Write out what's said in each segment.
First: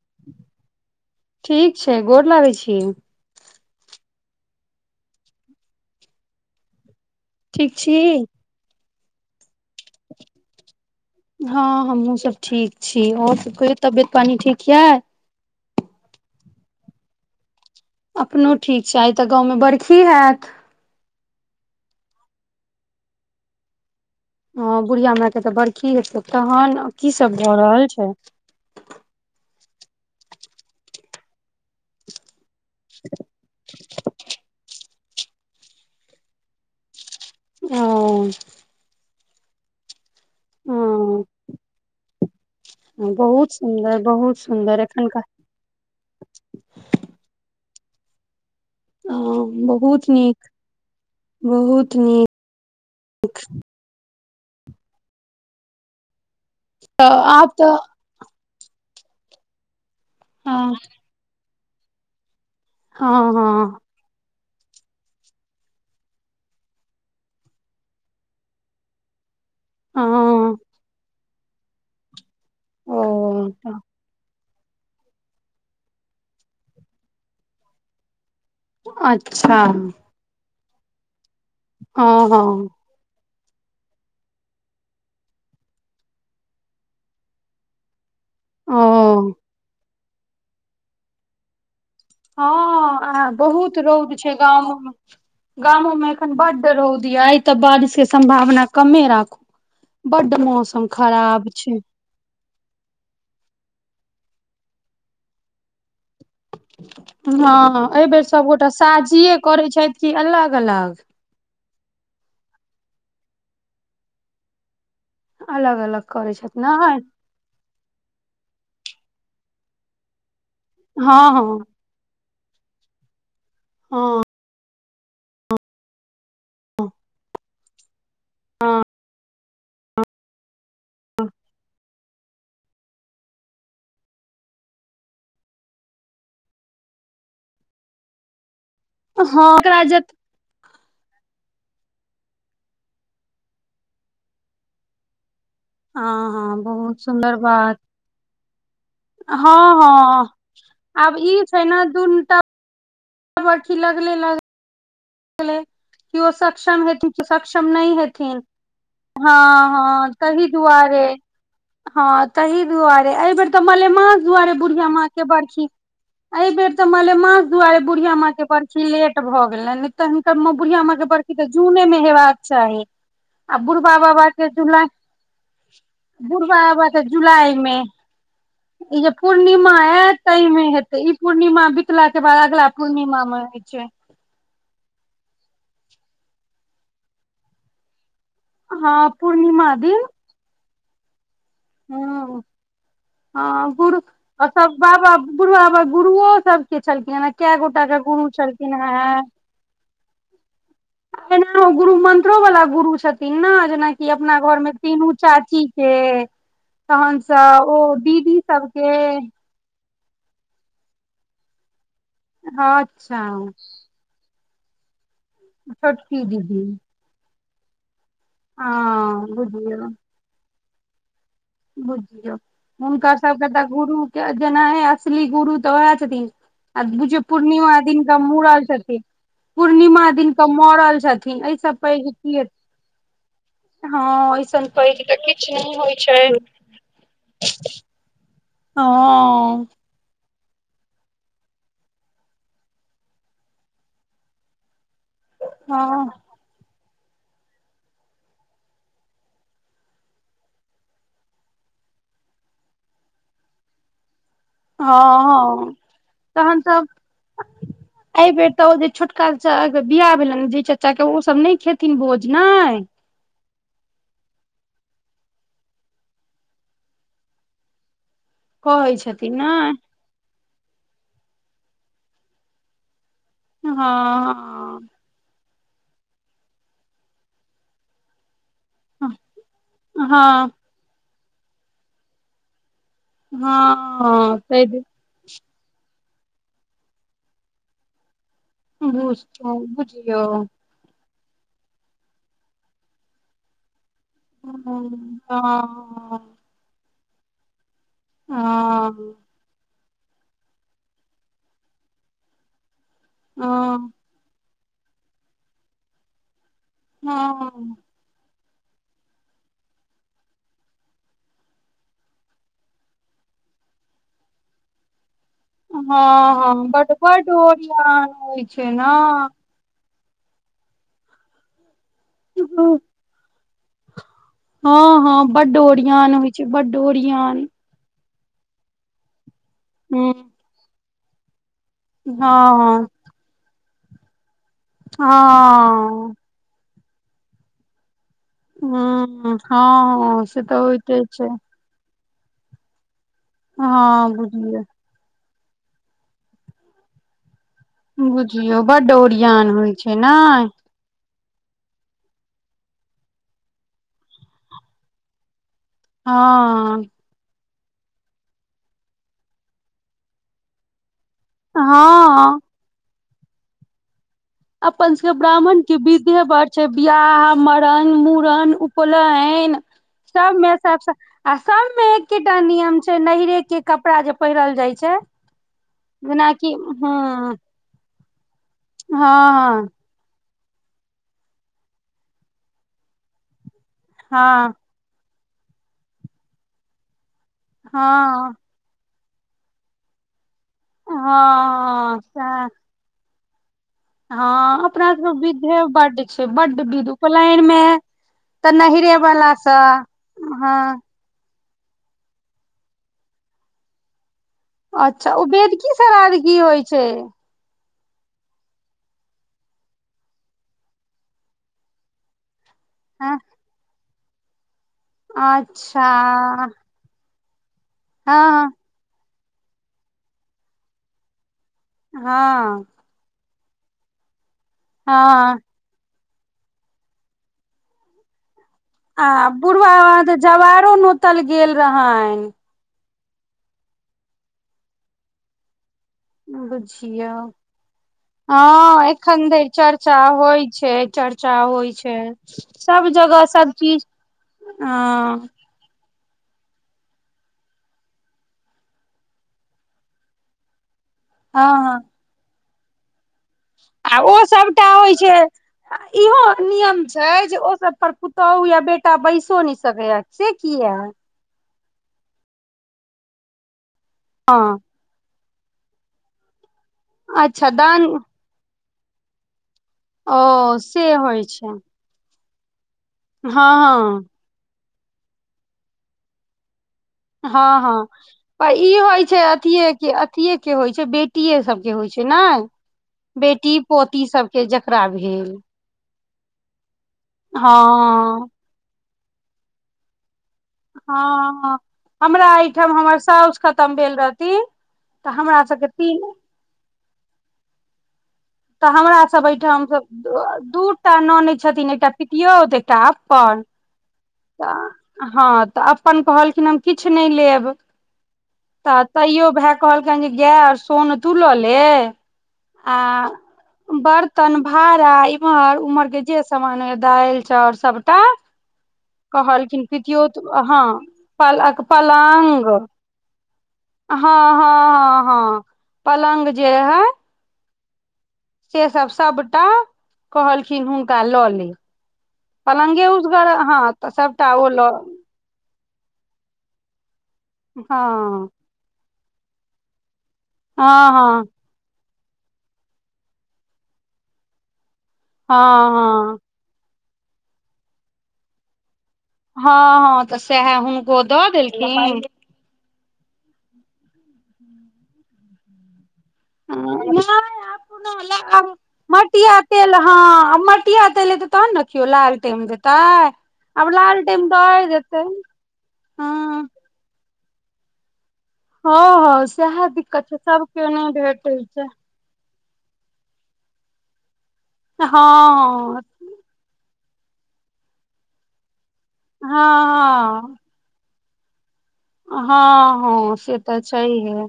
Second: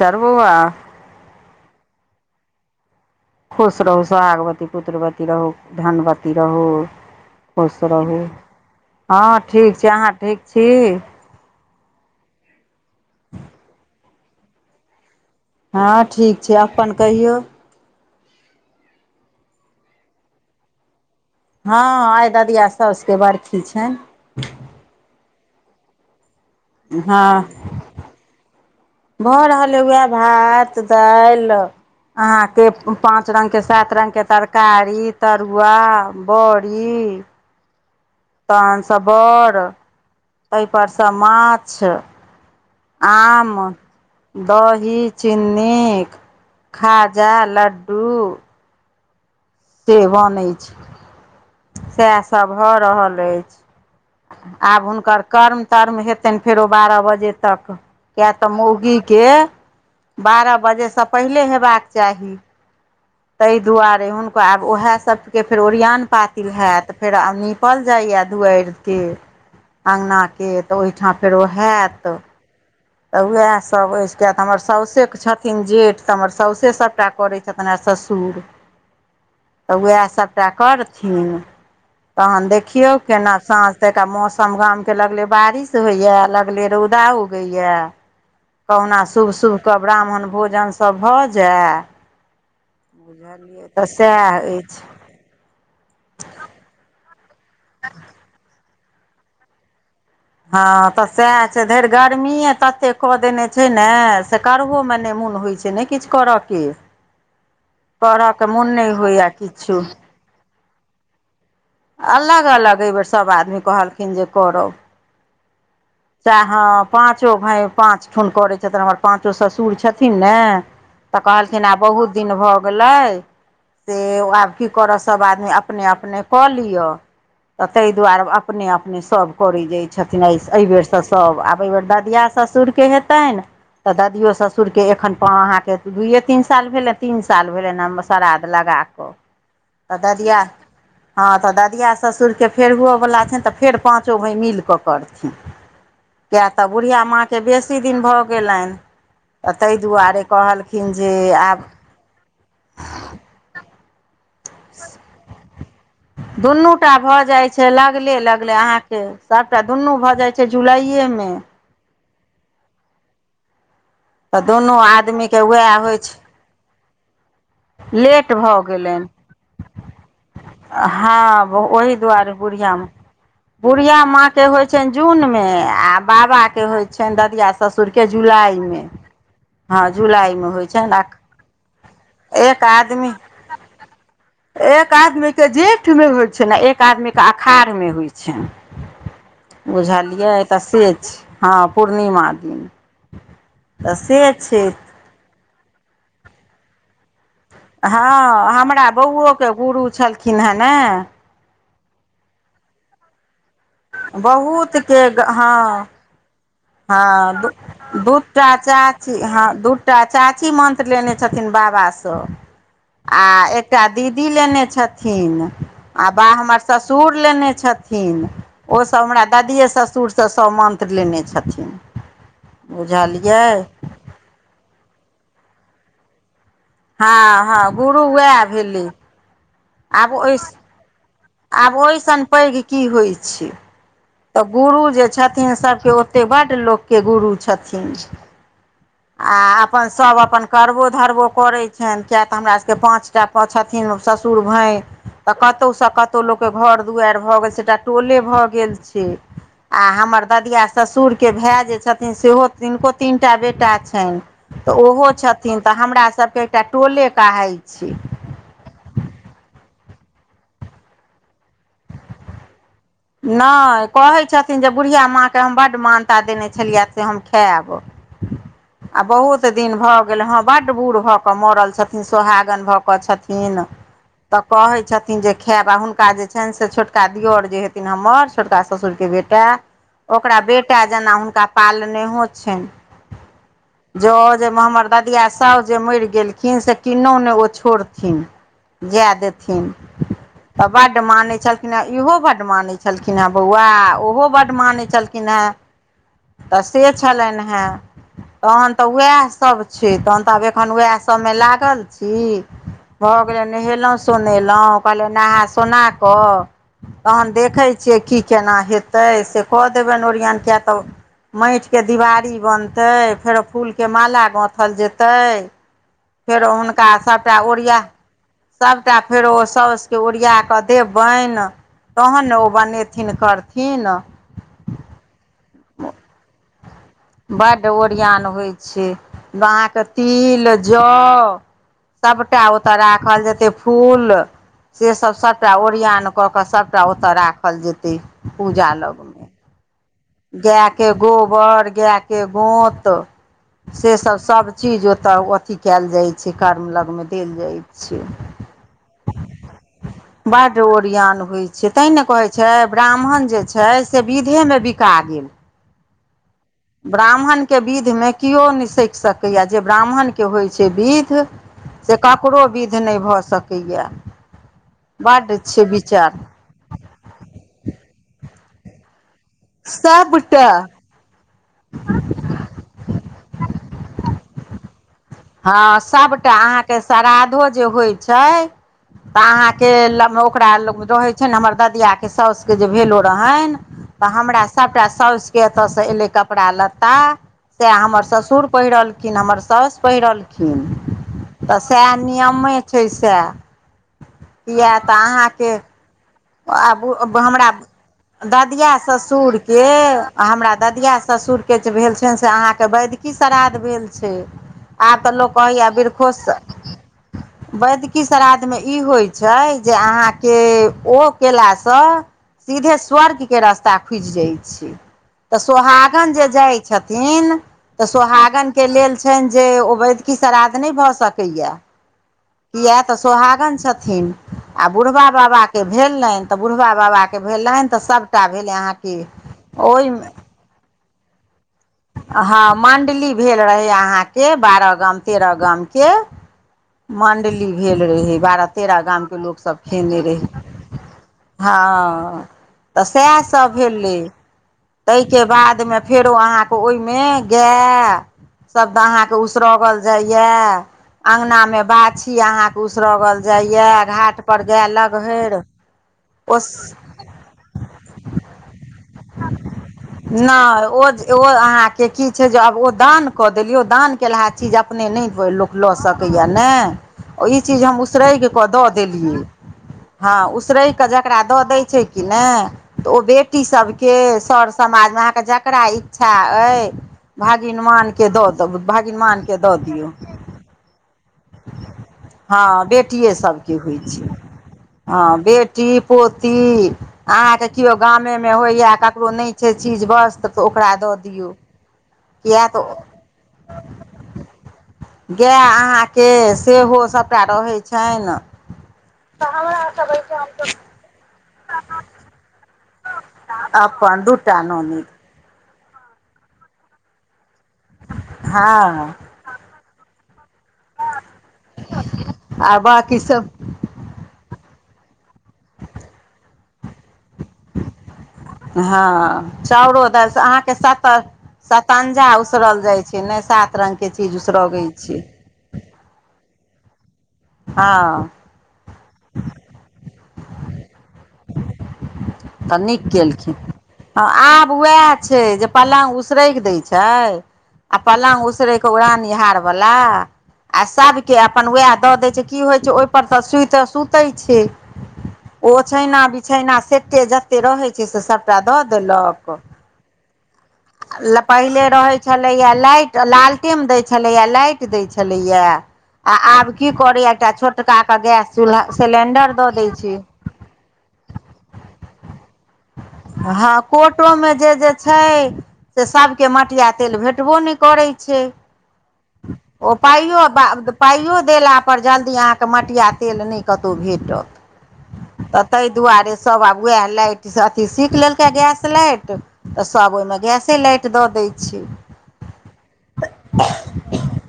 सव [inaudible] ठीक छै गोर लागै छी। खुश रहू, सुहागवती, पुत्रवती रहू, धनवती रहू। ठीक खुश छी रहू हँ ठीक छै अहाँ ठीक छी। हँ हमहुँ सब ठीक छी आओर सब कहि तबियत पानी ठीक यऽ। हँ ठीक छै अपन कहियौ अपनो ठीक छै आइ तऽ गाँवमे बरखी होयैत। हँ आइ ददिया सौसके बरखी छैन ह बुढ़िया मॉं के तऽ बरखि हेतै तहन की हँ सब भौ रहल छै। भऽ रहल हे वहै भात दाईल अहा के पाँच रङ्गके सात रङ्गके तरकारी तरुआ बोरी। ओ तोहनसँ बोर तहि परसँ हँ माछ बहुत आम, सुन्दर बहुत सुन्दर दोही, एखनका चिन्नी खाजा, लड्डू हँ बहुत से बोनै नीक छै बहुत नीक भऽ रहल अछि आब हुनकर कर्म तर्म हेतै। फेरो बारह तऽ बजे आब तक तऽ किया त मौसी के बारह हँ बजे- पहिले हेबाक चाही हँ तहि दुआरे। हुनकर आब ओएह सबके फेर ओरियन पातिल होयत फेर निपल जाइय दुआरि। के हँ हँ अँगनाके तऽ ओहिठाम फेरो होयत तऽ ओ उएहसभ अछि क हमर साउसेके छथिन जेठ तऽ हमर साउसे सभटा करै छथिन आ ससुर। अच्छा तऽ उएह सभटा करथिन हँ तहन हँ देखियौ। केना साँझ तऽक मौसम गामके लगले बारिश होइया लगले रौदा उगैया। कहुना ओ शुभ शुभके ब्राह्मण भोजनसभ भऽ जाए। हँ आ बहुत रौद सएह छै अछि गाममे। गामो मे एखन बड रौदी आइ तऽ बारिश के सम्भावना कमे राखू। बड्ड हँ मौसम तऽ सएह खराब छै। धरि गर्मीए ततेक कऽ देने छै नऽ से करहोमे नहि मोन होइ छै नहि किछु करऽ। हँ एहि बेेर सभगोटा मोन नहि होइए साजीए करैत किछो छथि किी अलग अलग। अलग अलग एहिबेर सभ आदमी कहलखिन जे करब। अलग अलग। करै चए छथि हँ नहि पाँचो भाय पाँच ठुन करैत छथिन हमर पाँचो ससुर छथिन ने। तऽ हँ हँ कहलखिन आब बहुत दिन भऽ गेलै से हँ आब- की करऽ सभ आदमी अपने अपने कऽ लिअ। तऽ ताहि दुआरे अपने अपने सभ करै जाय छथिन एहिबेर। तऽ सभ आब एहि बेर ददिया ससुरके हेतनि। तऽ ददियओ ससुरके एखन अहाँके दुइयए तीन साल भेलनि तीन साल भेलनि श्राद्ध लगा कऽ। कऽ हँ एकरा जे तऽ द दिया। हँ तऽ ददिया ससुरके फेर हओवला छनि तऽ फेर पाँचो भाय मिल कऽ करथिन। हँ किए हँ तऽ बहुत बुढ़िया सुन्दर माँके बात बेसी दिन भऽ गेलनि। तऽ हँ ताहि दुआरे कहलखिन जे आब- दुूनटा। ी लगले लग। भलै। दुनू टा भऽ जाइत छै लगले हेथिन लगले अहाँके हँ सभटा दुनू हँ भऽ जाइ तहि छै। दुआरे जुलाइए मे। हँ तहि दुआरे एहिबेर तऽ मलेमास तऽ दुआरे दुनू बुढ़िया माँ के आदमीके बर्खी। उएह होइ छै एहि बेर तऽ मले माास दुआरे बुढ़िया माँ लेट के भऽ बरखी गेलनि लेट भऽ गेलनि। तऽ हुनकर बुढ़िया माँ कऽ बरखी हँ तऽ जूने ओहि मे दुआरे हेबाक बुढ़िया चाही। माँ आ बुढ़बा बुढ़िया बाबा माँके के होइ जुलाई छनि जूनमे आ बुढ़बा बाबाके होइ बाबा के छनि ददिया जुलाई मे। ससुरके जुलाइमे ई जे पूर्णिमा हँ ऐत जुलाइमे होइ ताहिमे छनि आ हेतै ई। पूर्णिमा बितलााक कऽ बाद एक अगला आदमी पूर्णिमा मे होइ छै। एक आदमीके जेठमे होइत छनि आ एक आदमीके अखाढ़ मे होइत हँ पूर्णिमा छनि। दिन उझालियियै तऽ से छई हँ पूर्णिमा ह दिन तऽ से छै। बुढ़बाबा गुरुओ सब के छलखिन हे क गोटा के गुरु छलखिन हेँ। के गुरु छलखिन हेँ ने। ना गुरु मंत्रो वालला गुरु छथिन ने जेनाि। ई अपना घर मे बहुत के तीनू चाची हँ छै। तहन हँ से ओ दीदी सबके। ? हँ दूटा चाची मंत्र लेने छथिन बाबा सऽ अच्छा आ एकटा दीदी लेने छथिन आ छोटकी बा हमर दीदी ससुर लेने छथिन। ओसभ हँ हमरा दादिए बुझियौ ससुरसँ सभ मन्त्र लेने छ बुझियौ हुनकर सब केँ तऽ गुरु केँ जेनाही असली गुरु तऽ ओहै छथिन। आ बुझिय हँ हँ पूर्णिमा गुरु दिन का उएह मड़ल भेलै छथिन पूर्णिमा आब दिन ओहि कऽ मरल छथिन एहि आब सब पैघ ओहिसन की हेतै। पैघ की होइ छै हँ तऽ ऐसन गुरु पैघ जे तऽ किछु छथिन नहि सभ केँ होइ छै ओते बड्ड लोग केँ गुरु छथिन आ हँ अपन सभ अपन करबो धरबो करै छैन किया तऽ हमरा सभ केँ पाँच टा छथिन ससुर भाय। तऽ कतहुसँ हँ कतहु लोक केँ घर दुआइर भऽ गेल छै एकटा टोले भऽ गेल छै। आ हमर ददिया ससुर केँ भाय जे छथिन सेहो तनको तीनटा बेटा। छैन तऽ हँ ओहो छथिन हँ तऽ हमरा सभ केँ तहन एकटा तऽ टोले कहै छी। एहि बेर तऽ ओ जे छोटका अहाँ कऽ बियाह भेलैन जैय चाचा केँ ओ सब नय खेथिन भोज नाइ नय कहै छथिन जे बुढ़िया माँ केँ हम बड्ड मानता देने छलियै से हम खैब कहै आ छथिन बहुत ने दिन भऽ गेल हँ बड्ड बूढ़ भऽ कऽ मरल छथिन सोहागन भऽ कऽ छथिन तऽ कहै हँ छथिन हन जे खायब आओर हुनका जे छनि से छोटका दिअर जे हेथिन हमर छोटका ससुर केँ बेटा ओकरा हँ बेटा जेना हुनका पालनेहो छैन जो हँ जे तै हमर दद दीया साउस जे मैर गेलखिन से किन्नौ नय ओ छोड़थिन जाए बुझ देथिन बुझियौ तब बड्ड माने छलखिन हे इहो बड्ड माने छलखिन हे बौआ ओहो बड मानै हँ छलखिन हेँ हँ तऽ से छलनि हेँ तहन तऽ हँ वैह सभ छी तहन तऽ आब एखन वेहै सबमे लागल छी भऽ गेले हँ नहेलहुँ सोने लहुँ कहलिये नहा सोना कऽ तहन देखै हँ छियै की केना हेतै से कऽ देबैन ओरियान किया तऽ माइत केँ दीवारी बनतै फेरो फूल केँ माला गाथल जेतै फेरो हँ हुनका बड बड सभटा ओरिया ओरियान होइ छै ने सभटा फेरो साउस केँ ओरिया कऽ देबैन तहन नऽ ओ बनेथिन करथिन हँ -हँ बड्ड ओरियान होइ छै बड्ड ओरियन ओरियन होइ छै अहाँ कऽ ह तिल जौ सबटा ओतय हँ राखल जेते फूल से सभ सभटा हँ ओरियन कऽ कऽ सभटा ओतऽ राखल जेतै हुँ - हँ से तऽ गाय केँ होइते छै गोबर गाय केँ गोत से हँ सब बुझलियै सबचीज ओतऽ अथी कैल जाय छै कर्म लग मऽ देल जाय बुझियौ बड्ड ओरियान होइ छै ने बड्ड ओरियान होइ छै से तैहि नऽ कहै छै ब्राह्मण जे छै से विधेमे बिका गेल हँ ब्राह्मण केँ विधमे केओ मय सकि सकैए जे ब्राह्मण केँ होइ छै विध से हँ ककरो विधि नय भऽ सकै यऽ अपन सबक ब्राह्मण केँ बिछे बड़ छै बियाह मरन मुूड़न उपनयन सभटा सबमे एक तरफ सँ आ सब मे एकेटा नियम छै नहीरे केँ कपड़ा जे पहिरल जाय छै हँ सभटा जेनाकि अहाँकेँ हँ श्रधो जे होइ छै तऽ हँ अहाँकेँ ओकरा लग रहै छै ने हमर ददिये साउासुके जे भेलो रहनि तऽ हमरा हँ सबटा साउासस के एत से एले कपड़ा लत्ता से हमर हँ ससुर पहिरलखिन हमर साउस पहिरलखिन हँ तऽ सएह हँ नियमे छै सएह हँ किए अपना तऽ सबके विध अहाँके ह बड्ड छै बड्ड विध आबू उपनायन हमरा मे तऽ ददिया नहिरे वाला स ससुरके हमरा हँ ददिया ससुरके केछु भेल छनि से अहाँके वैदिकी श्रादध भेल छै आ तऽ अच्छा ओ लोक कहैय बेदकी बरखु सरारगी श होइ छै वदिकी श्राद्धमे ई होइत छै जे अहाँके ओ केलासँ सीधे हँ स्वर्ग के रास्ता खुजि जाइत छै तऽ अच्छा सोहागन जे जाइ छथिन तऽ हँ सोहागन कऽ लेल छइन जे उबैद्य की श्राद्ध नहि भऽ सकैया हँ किया तऽ सोहागन छथिन आ बुढ़बा हँ बाे भेलनि तऽ बुढ़बा बाबाके भेलनि तऽ सभटा भेलै अहाँके आ बुढ़बा बाबा ओहिमे तऽ जवारो नोतल गेल रहनि हँ मण्डली भेल रहै अहाँके बारह गाम तेरह गाम के बुझियौ मण्डली भेल रहै बारह तेरह हँ गाम के एखन धरि लोकसभ चर्चा खेने रहै होइ छै चर्चा हँ होइ छै तऽ सब जगह सब सएहसभ चीज भेलै ताहिके हँ बादमे फेरो अहाँके ओहिमे गै श्द अहाँके उसरगल जाइए अंगना हँ में बाछी अहा के उसरगल जाइया घाट पर गैअ लग हइर अ इहो नियम छै जे ओसभ पर पुतोहु या बेटा बैइसो नय सकैएा से नहि किए ओ ओ अहाँ के की छै जे आब ओ दान क देलिय ओ दान केेला हँ चीज अपने नय कोई लोक लऽ सकेया नऽ इ अच्छा चीज हम दान उसरइग कऽ दऽ देलियै हँ ओ उसरइग से होइ छै कि नहि तऽ ओ बेटी सबके हँ सर समाजमे अहाँके जकरा इच्छा अइ हँ हँ हँ भागिनवानके दऽ दब भागिनवानके दऽ दियौ बेटीये के होइ छै बेटी बेटीये सबके होइ छै ने हँ बेटिए सभके बेटी होइ पोती छै सबके जेकरा हँ भेल बेटी पोती अहाँके केओ हँ गामेमे होइए ककरो नहि छै चीज बस्त हँ हमरा किया एहिठाम तऽ हमर साउस खतम भेल रहती गाय अहाँके सेहो सबटा रहै छनि तऽ हमरा सब अइठाम स दू टा नन्द छथिन एकटा पितियोत एकटा अपन अपन दु तऽ हँ तऽ अपन कहलखिन हम किछ नहि लेब तऽ हँ तयो भाय कहलखनि जे गाय आ सोन तुलले ये आ बाँकी सब बर्तन भाड़ा इम्हर उमहर के जे सामान हय दालि चाउर सबटा हँ कहलखिन चाउरो दालि से अहाँके पितीयोतहँ सत्तर प सतञ्जा उसरल पलगं जाइ छै ने सात रंग के हँ चीज हँ उसरगै छै हँ हँ पलङ्ग जे है हँ से सब सबटा कहलखिन हुनका लऽ ले तऽ नीक पलंगे केलखिन उसगर हँ तऽ सबटा ओ आब लऽ उएह छै जे पलङ्ग उसरैइग दैत छै आ हँ पलङ्ग उसरैइग ौड़ नि वला आ हँ सबके हँ अपन वएह द दै छै की होइ छै ओइ पर तऽ सु सुते छै हँ ओछैना हँ बिछैना से से जते रहइ छै से सभटा दऽ देलक हँ हँ तऽ सेएह हुनको दऽ देलखिन ा लाइट लालटेम दै छलैया लाइट दै छलैया आ आब की करेय एकटा नहि छोटका अपनो के गैस लाल चूलहा सिलेंडर द दै छैय टिया तेले देते तहन नऽ किइयो लाल टेम देतै हँ आब कोटो लालटेम मे जे दए जे देतै छै से सभके हँ मटिया तेल भेट ो नहि करै छै हँ हँ सएह ओ दिक्कत छै पाइो सबके नहि पाइयो भेटै देला छै पर जल्दी आहाँ कऽ मटिया तेल नय कतउ भेटत तऽ तय हँ दुआरे सब आब वएह लाइट अथी सीख लेलक गैस लाइट त सब ओई में हँ गैस लाइट दऽ दै छैय हँ हँ से तऽ् छैये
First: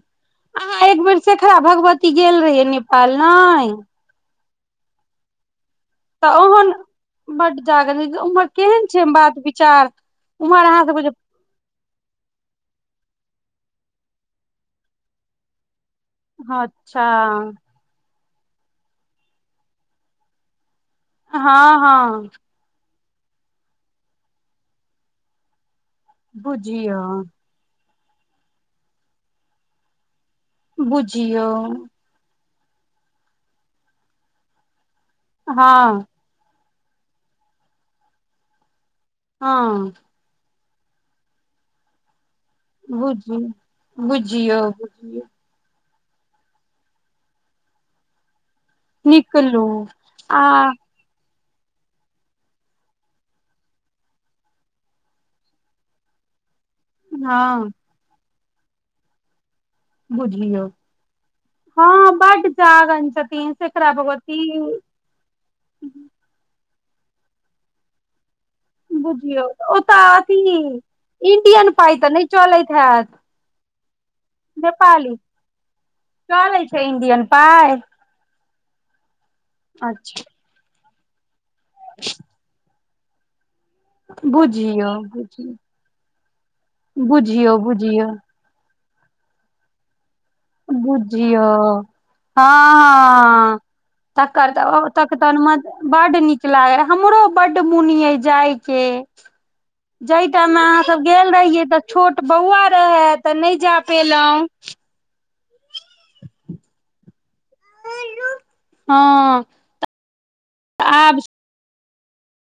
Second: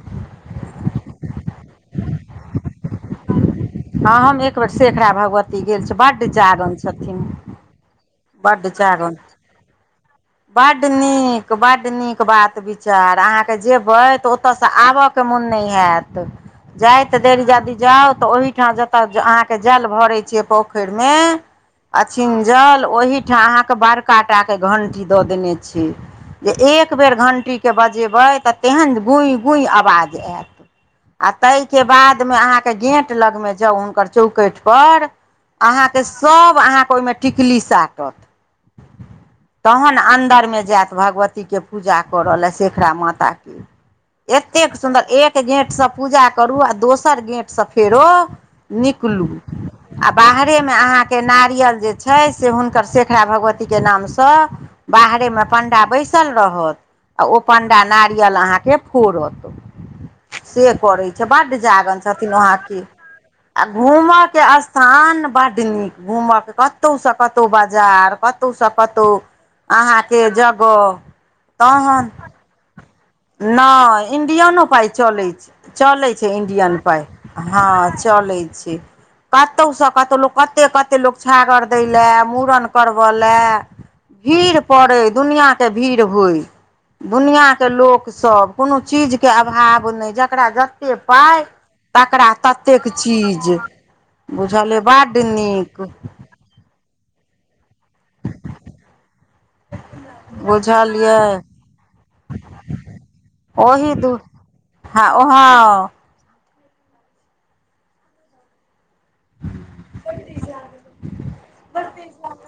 अह एक बेर सेेखरा भगवती गेल रहिये नेपाल ने। हँ हम एक बेेर शेखड़ा भगवती गेल छी बड तऽ ओहन जागरण छै। छथि बड जागरण उम्हर बड केहन छै [unintelligible] बात विचार उम्हर बड अहाँ सबके जे निक बड्ड नीक बात विचार अहाँके जेबै तऽ ओतऽसँ आबऽके मोन नहि हैत तऽ अच्छा जाइ तऽ देरी जाादी जाउ ते ओहि ठाम जतअ अहाँ के जल भरे छे पोखइर में हँ हँ अछििन जल ओहिीठाम अहाँके बड़काटाके घण्टी दऽ देने छै जे एक बुझियौ बेर घण्टीकेँ बजेबै तऽ तेहन गूइि गूइि आवाज आयत। आ बुझियौ ताहि कऽ बादमे अहाँ। के गेंट लग मे जाउ हुनकर चौकठ पर अहााँ हँ के सब- अहाँके ओहिमे टिकली साटत हँ तहन अन्दरमे जायत भगवती। के पूजा कर रहल ह शेखराा माता बुझि के बुझियौ एतेक सुन्दर बुझियौ एक। गेंट सऽ पूजा करू आ दोसर गेंट से फेरो- निकलू आ बाहरेमे अहाँ। के नारियल जे छै से हुनकर शेखरा भगवतीके नामसँ। बाहरेमे पण्डा बैसल रहत। आ ओ हँ पण्डा नारियल अहाँके फोड़त। बुझियौ से करै छै बड्ड जागर हँ छथिन बड्ड वहाँके जागन छथिन आ। शेखरा घूमऽके भगवती स्थान बड नीक घूमऽके कतहुसँ कतहुँ बाजार क। बुझियौ ओतऽ अथी जगह इंडियन पाइ तहन तऽ नहि चलैत हैत। नहि इणडियनो पाइ नेपाली चलैत चलैत छै चलै इण्डियन छै पाइ इंडियन हँ। पाइ चल छै कतौ से अच्छा कतहु कते कते लोक छागर दय लऽ मूड़न- करव लए। भीड़ बुझियौ पड़ै बुझियौ दुनिआँके भीड़ होय बुझियौ दुनिआँके लोक। बुझियौ कोनो चीज के अभाव नहि- तकरा जतेक पाइ बुझियौ तकरा हँ ततेक चीज। हँ तकर बुझलिय बड नीक। लाग हमरो बड्ड मौन यै जाय के। जाहि टाइम मे अहाँ बुझल सब ये गेल रहियै तऽ छोट बौआ रहै तऽ नहि जा ओहि दू पेलहुँं। हँ ओहो। हँ तऽऽ आब।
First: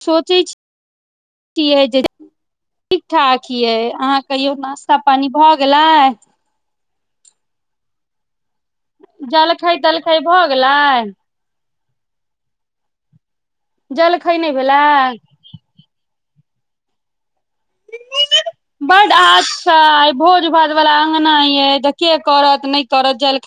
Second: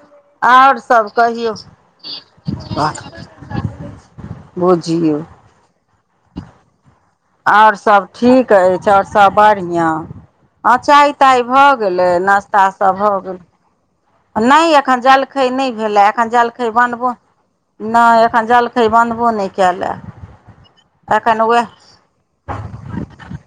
सोचै आओर सभ कहियौ। छियै जे ठीक ठाक यै अहाँ कहियौ नास्ता बुझियौ पानी भऽ गेलै आओर सब ठीक अछि आओर सब जलखै बढ़ऑं तलखै भऽ अ गेलै चाय ताय भऽ भ गेलै नास्ता सब भ गेलै जलखै नहि नय भेलै एखन जलखै नय भेलै एखन जलखै बानबो बड आच्छा कयलए भोज भात वाला अंगना एखन उएह यै के करत नय करत जल